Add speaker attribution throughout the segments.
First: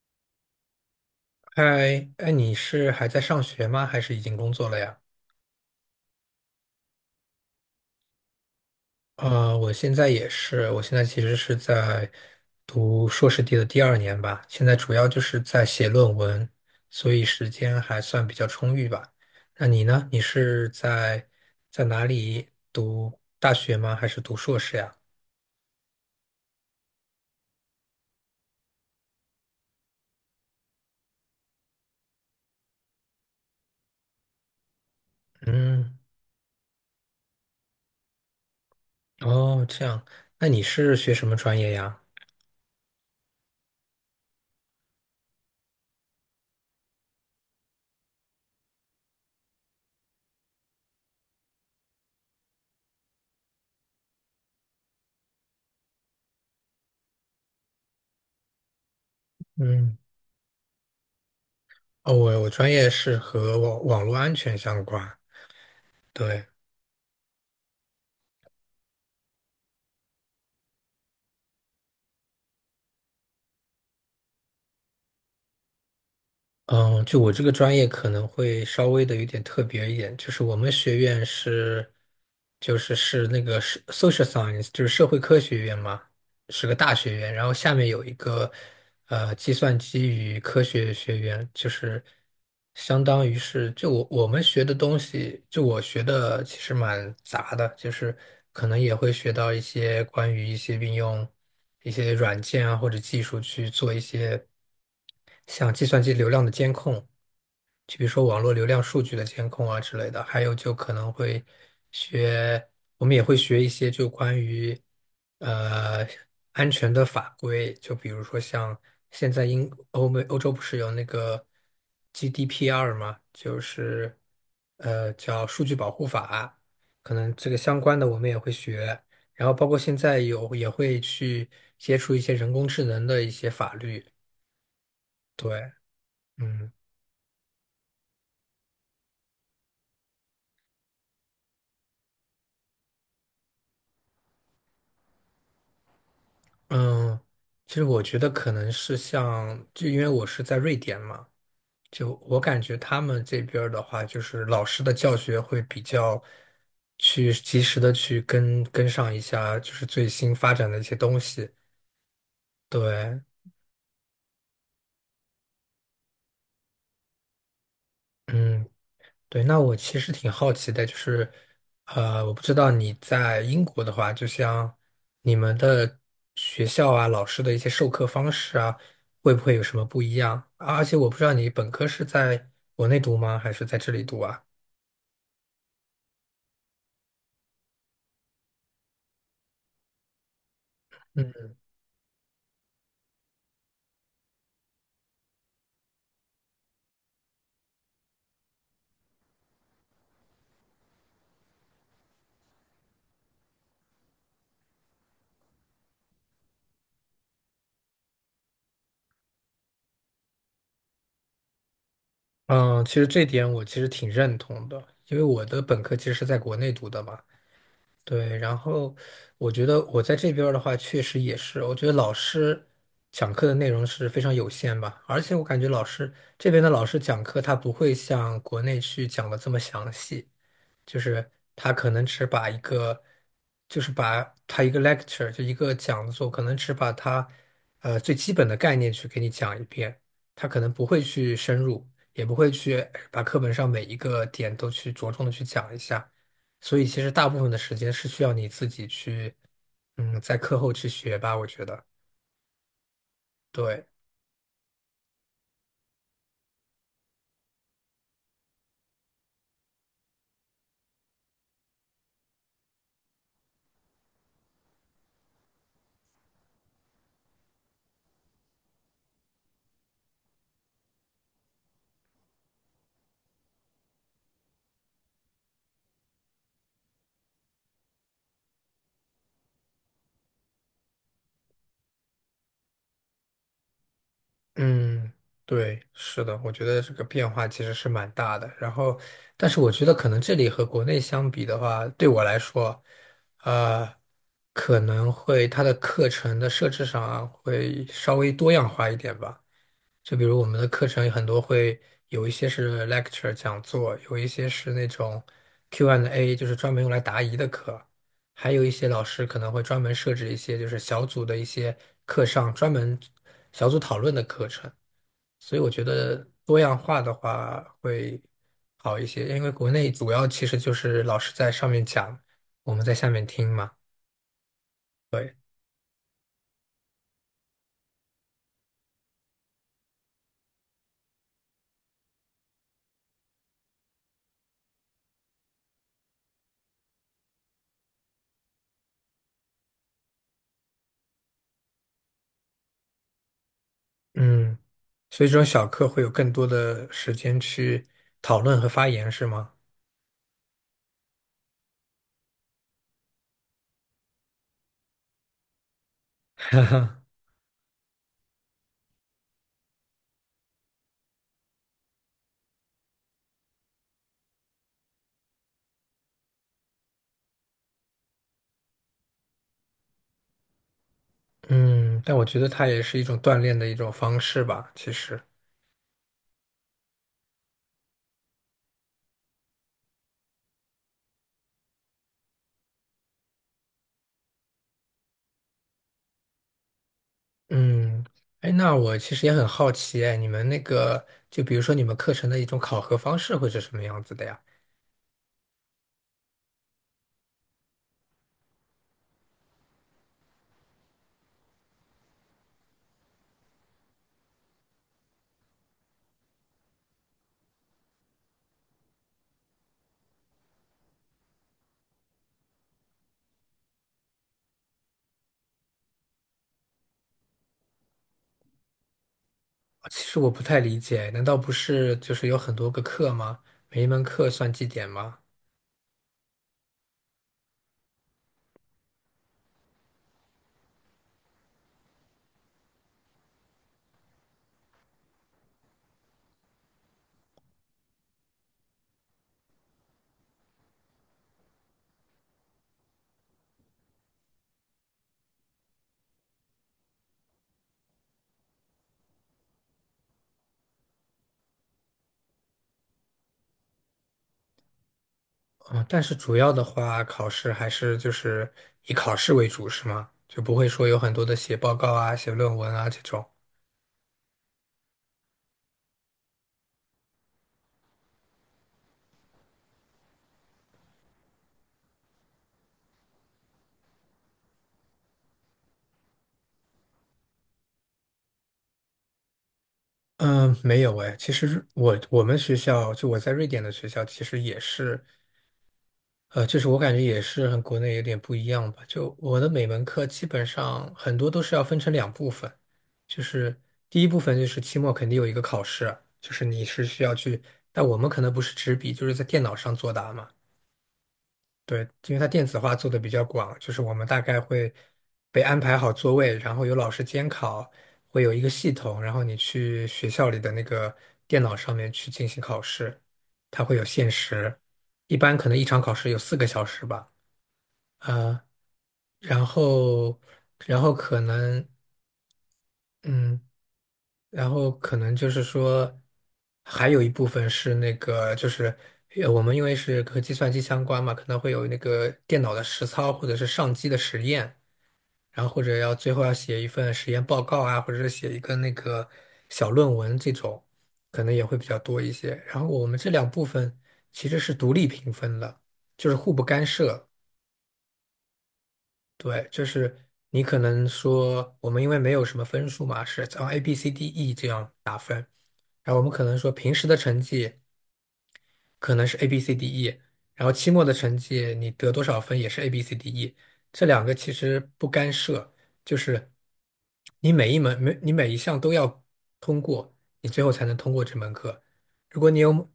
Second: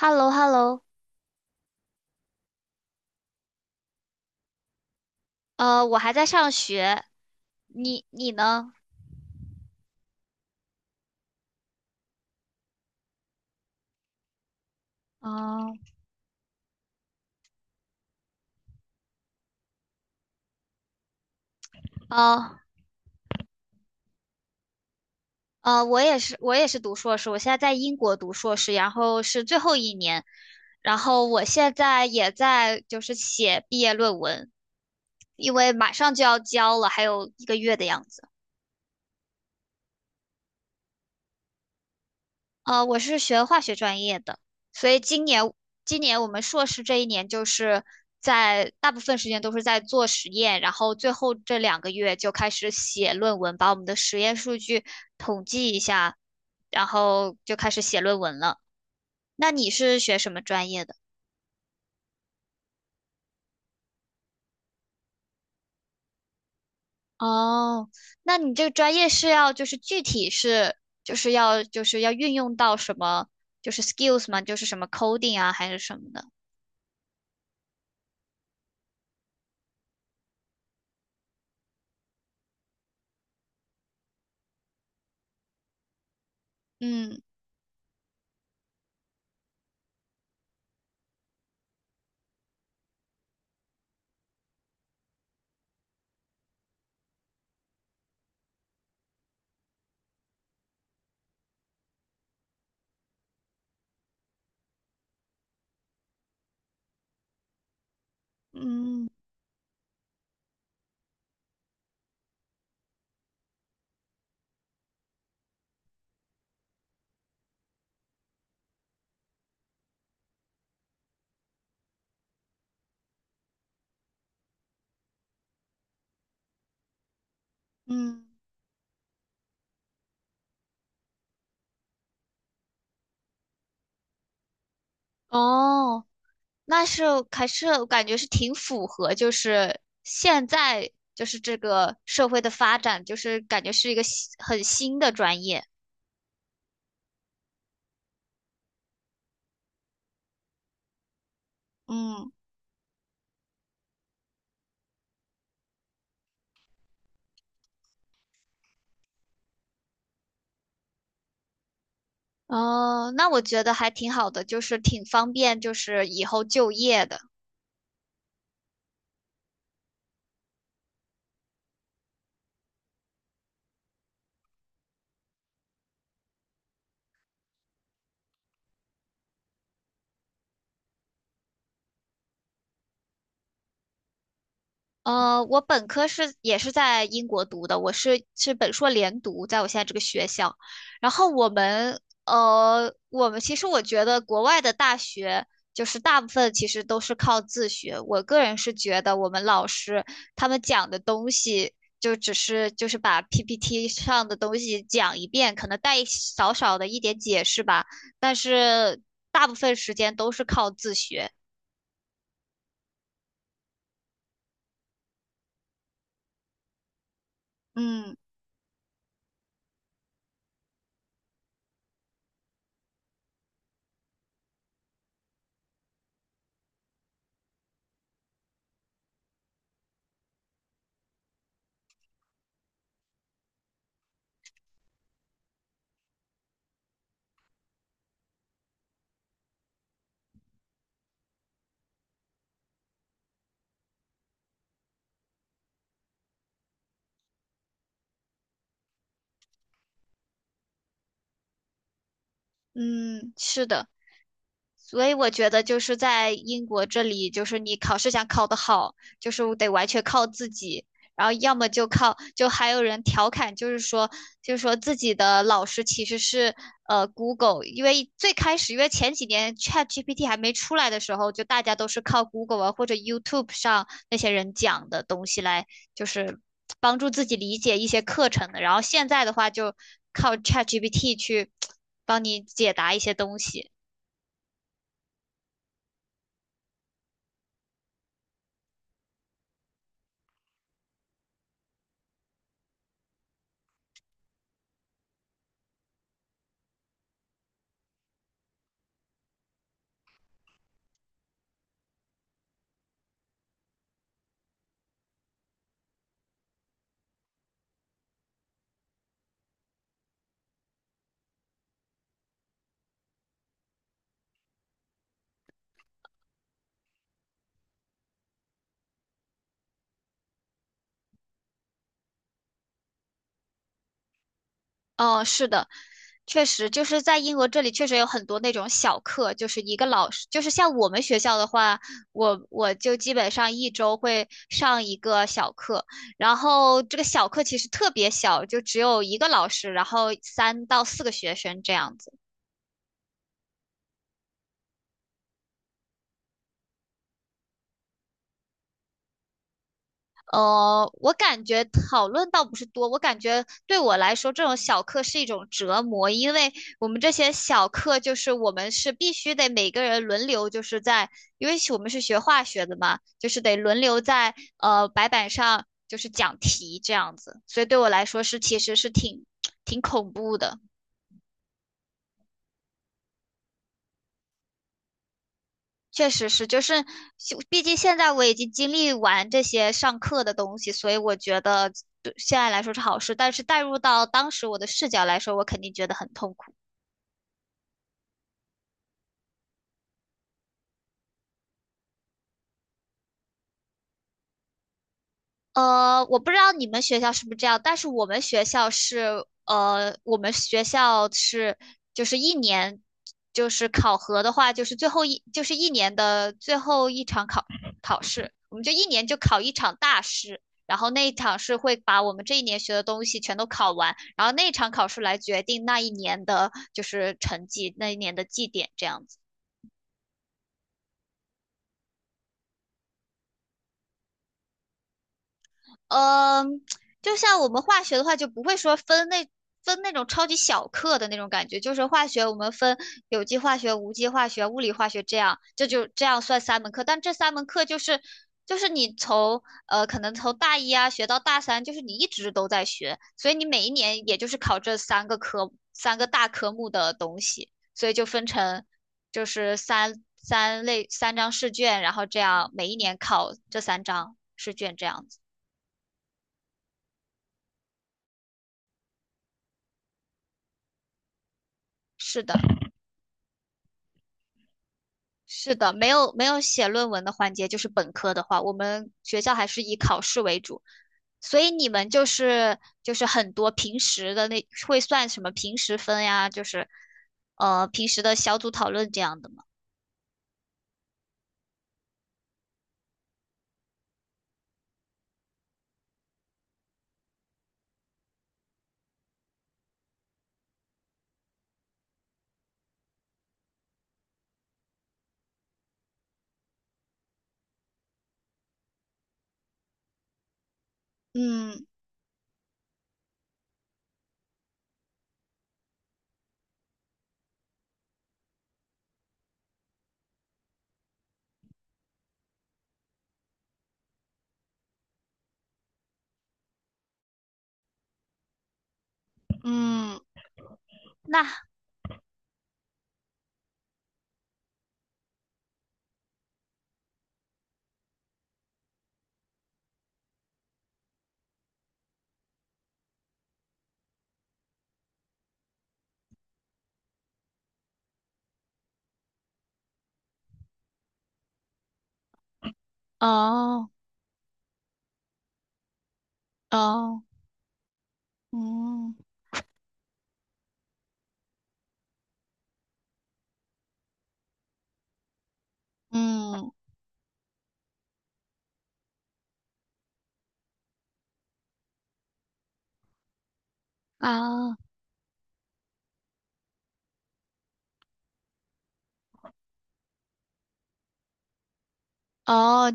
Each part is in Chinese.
Speaker 1: h e l l o h e l l o。
Speaker 2: 嗨，哎，你是还在上学吗？还是已经工作了呀？
Speaker 1: 我还在上学，你呢？
Speaker 2: 我现在也是，我现在其实是在读硕士第二年吧，现在主要就是在
Speaker 1: 哦，
Speaker 2: 写论文，所以时间还算比较充裕吧。那你呢？你是在哪里
Speaker 1: 呃
Speaker 2: 读大学吗？还是读硕士呀？
Speaker 1: 我也是，我也是读硕士，我现在在英国读硕士，然后是最后一年，然后我现在也在就是写毕业论文，因为马
Speaker 2: 嗯，
Speaker 1: 上就要交了，还有一个月的样子。
Speaker 2: 哦，这样，那你是学什么专业呀？
Speaker 1: 我是学化学专业的，所以今年我们硕士这一年就是在大部分时间都是在做实验，然后最后这两个月就开始写论文，把我们的实验数据统计一下，然后就开始写论文了。那你
Speaker 2: 嗯，
Speaker 1: 是学什么专业的？
Speaker 2: 哦，我专业是和网络安全相关，对。
Speaker 1: 哦，那你这个专业是要就是具体是就是要就是要运用到什么就是 skills 吗？就是什么 coding 啊还是什么的？
Speaker 2: 嗯，就我这个专业可能会稍微的有点特别一点，就是我们学院是，就是 social science,就是社会科学院嘛，是个大学
Speaker 1: 嗯
Speaker 2: 院，然后下面有一个计算机与科学学院，就是相当于是就我们学的东西，就我学的其实蛮杂的，就是可能也会学到一些关于一些应用。一些软件啊或者技术去做一些像计算机流量的监控，就比如说网络流量数
Speaker 1: 嗯
Speaker 2: 据的监控啊之类的，还有就可能会学，我们也会学一些就关于呃安全的法规，就比如说像现在英欧美欧洲不是有那个 GDPR 嘛，就是叫数据保护法，可能这个相关的我们
Speaker 1: 嗯。
Speaker 2: 也会学，然后包括现在有也会去接触一些人工智能的一些法律，对，
Speaker 1: 哦，
Speaker 2: 嗯。
Speaker 1: 那是还是我感觉是挺符合，就是现在就是这个社会的发展，就是感觉是一个新很新的专业。
Speaker 2: 嗯，其实我觉得可能是像，就因为我是在瑞典嘛，就
Speaker 1: 嗯。
Speaker 2: 我感觉他们这边儿的话，就是老师的教学会比较去及时的去跟上一下，就是最新发展的一些东西。
Speaker 1: 哦，
Speaker 2: 对，
Speaker 1: 那我觉得还挺好的，就是挺方便，就是以后就业的。
Speaker 2: 嗯，对，那我其实挺好奇的，就是，我不知道你在英国的话，就像你们的学校啊，老师的一些授课方式啊，会不会有什么不一样？啊而且我不知道你本科是在国内读吗，还是在这里读啊？
Speaker 1: 我本科是也是在英国读的，我是本硕连读，在我现在这个学校。然后我们其实我觉得国外的大学就是大部分其实都是靠自学。我个人是觉得我们老师他们讲的东西就只是就是把 PPT 上的东西讲一遍，可能带一少少的一点解释吧，但是大部分时间都是靠自学。
Speaker 2: 嗯，其实这点我其实挺认同的，因为我的本科其实是在国内读的嘛。
Speaker 1: 嗯。
Speaker 2: 对，然后我觉得我在这边儿的话，确实也是，我觉得老师讲课的内容是非常有限吧，而且我感觉这边的老师讲课，他不会像国内去讲的这么详细，就是他可能只把一个，就是把他一个 lecture 就一个讲座，可能只把他最基本的概念去给你讲一遍，他可能不会去深入，也不会去把课本上每一个点都去着重的去讲一下，所以其实大部分的时间是需要你自己去，嗯，在课后去学吧，我觉得，
Speaker 1: 嗯，是
Speaker 2: 对。
Speaker 1: 的。所以我觉得就是在英国这里，就是你考试想考得好，就是得完全靠自己。然后要么就靠，就还有人调侃，就是说，就是说自己的老师其实是Google,因为最开始，因为前几年 ChatGPT 还没出来的时候，就大家都是靠 Google 啊或者 YouTube 上那些人讲的东西来，就是帮助自己理解一些课程的。然后现在的话，就靠 ChatGPT 去帮你解答一些东西。
Speaker 2: 嗯，对，是的，我觉得这个变化其实是蛮大的。然后，但是我觉得可能这里和国内相比的话，对我来说，呃，可能会它的课程的设置上啊会稍微多样化一点吧。就比如我们的课程有很多会有一些是 lecture 讲座，有一些是那种 Q&A,就是专门用来答疑的课。还有一些老师可能会专门设置一些就是小组的一些课上专门小组讨论的课程。所以我觉得多样化的话会好一些，因为国内主要其实就是老师在上面讲，我们在下面听嘛。
Speaker 1: 哦，
Speaker 2: 对，
Speaker 1: 是的，确实就是在英国这里确实有很多那种小课，就是一个老师，就是像我们学校的话，我就基本上一周会上一个小课，然后这个小课其实特别小，就只有一个老师，然后三到四个学生这样子。
Speaker 2: 嗯，所以这种小课会有更多的时间去讨论和发言，是吗？
Speaker 1: 我感觉讨论倒不是多，我感觉对我来说，这种小课是一种折磨，因为我们这些小课就是我们是必须得每个人轮流，就是在，因为我们是学化学的嘛，就是得轮流在白板上就是讲题这样子，所以对我来说是其实是挺 挺恐怖的。
Speaker 2: 嗯，但我觉得它也是一种锻炼的一种方式吧，其实。
Speaker 1: 确实是，就是就毕竟现在我已经经历完这些上课的东西，所以我觉得对现在来说是好事。但是带入到当时我的视角来说，我肯定觉得很痛苦。
Speaker 2: 嗯，哎，那我其实也很好奇，哎，你们那个，就比如说你们课程的一种考核方式会是什么样子的呀？
Speaker 1: 我不知道你们学校是不是这样，但是我们学校是，我们学校是，就是一年，就是考核的话，就是最后一，就是一年的最后一场考试，我们就一年就考一场大试，然后那一场是会把我们这一年学的东西全都考完，然后那一场考试来决定那一年的就是成绩，那一年的绩点这样子。
Speaker 2: 其实我不太理解，难道不是就是有很多个课吗？每一门课算绩点吗？
Speaker 1: 嗯，就像我们化学的话，就不会说分那种超级小课的那种感觉，就是化学我们分有机化学、无机化学、物理化学这样，这就这样算三门课。但这三门课就是就是你从可能从大一啊学到大三，就是你一直都在学，所以你每一年也就是考这三个科三个大科目的东西，所以就分成就是三三类三张试卷，然后这样每一年考这三张试卷这样子。
Speaker 2: 嗯，但是主要的话，考试还是就是以考试为主，是吗？就不会说有很多的写报告啊、
Speaker 1: 是
Speaker 2: 写
Speaker 1: 的，
Speaker 2: 论文啊这种。
Speaker 1: 是的，没有写论文的环节，就是本科的话，我们学校还是以考试为主，所以你们就是就是很多平时的那会算什么平时分呀，就是平时的小组讨论这样的吗？
Speaker 2: 嗯，没有诶，其实我学校就我在瑞典的学校，其实也是。就是我感觉也是和国内有点不一样吧。就我的每门课基本上很多都是要分成两部分，就是第一部分就是期末肯定有一个考试，就是你是需要去，但我们可能不是纸笔，就是在电脑上作答嘛。
Speaker 1: 嗯。
Speaker 2: 对，因为它电子化做的比较广，就是我们大概会被安排好座位，然后有老师监考，会有一个系统，然后你去学校里的那个电脑上面去进行考试，它会有限时，一般可能一场考试有四个小时吧。呃，然
Speaker 1: 嗯，
Speaker 2: 后，然后可
Speaker 1: 那
Speaker 2: 能，嗯，然后可能就是说，还有一部分是那个，就是我们因为是和计算机相关嘛，可能会有那个电脑的实操或者是上机的实验，然后或者要最后要写一份实验报告啊，或者是写一个那个小论文这种，可能也会比较多一些。然后我们这两部
Speaker 1: 哦。
Speaker 2: 分其实是独立评分的，就是互不干
Speaker 1: 哦，
Speaker 2: 涉。
Speaker 1: 嗯。
Speaker 2: 对，就是你可能说我们因为没有什么分数嘛，是从 A、B、C、D、E 这样，然后我们可能说
Speaker 1: 嗯
Speaker 2: 平时的成绩，可能是 A B C D E,然后期末的成绩你得多少分也是 A B C D E,这两个其
Speaker 1: 啊。
Speaker 2: 实不干涉，就是你每一项都要通过，你最后才能通过这门课。如果
Speaker 1: 哦，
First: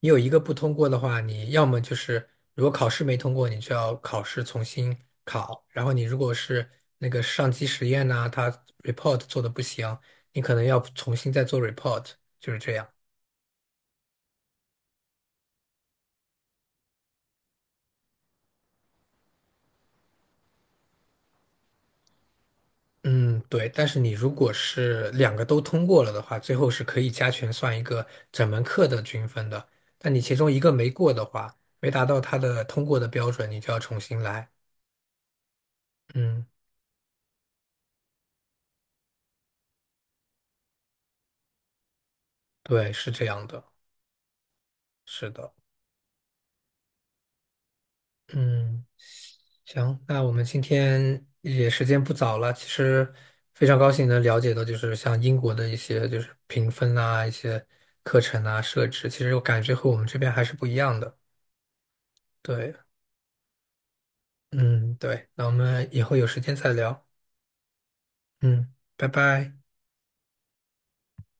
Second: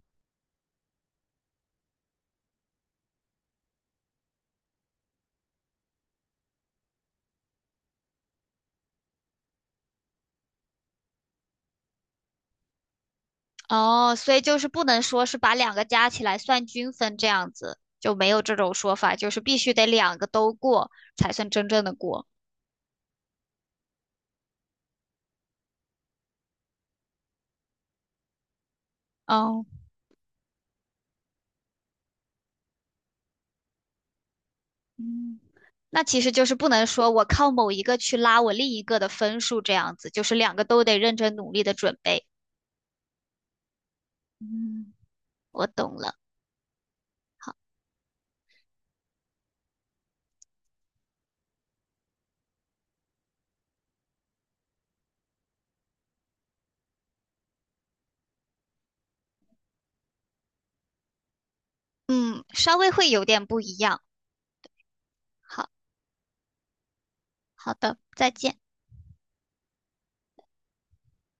Speaker 2: 你有一个不通过的话，你要么就是如果考试没通过，你就要考试重新考，然后你如果是那个上机实验呐、它 report 做的不行，你可能要重新再做 report,就是这样。
Speaker 1: 哦，所以就是不能说是把两个加起来算均分这样子，就没有这种说法，就是必须得两个都过才算真正的过。
Speaker 2: 嗯，对，但是你如果是两个都通过了的话，最后是可以加权算一个整门课的均分
Speaker 1: 哦，
Speaker 2: 的。但你其中一个没过的话，没达到它的通过的标准，你就要重新来。
Speaker 1: 嗯，那其实
Speaker 2: 嗯，
Speaker 1: 就是不能说我靠某一个去拉我另一个的分数这样子，就是两个都得认真努力的准备。
Speaker 2: 对，是这样的，
Speaker 1: 嗯，
Speaker 2: 是的。
Speaker 1: 我懂了。
Speaker 2: 嗯，行，那我们今天也时间不早了，其实非常高兴能了解到，就是像英国的一些就是评分啊，一些课程啊设置，其实我感觉和我们这边还是不一样的。
Speaker 1: 嗯，
Speaker 2: 对。
Speaker 1: 稍微会有点不一样。
Speaker 2: 嗯，对，那我
Speaker 1: 好，
Speaker 2: 们以后有时间再聊。
Speaker 1: 好的，再见。
Speaker 2: 嗯，拜拜。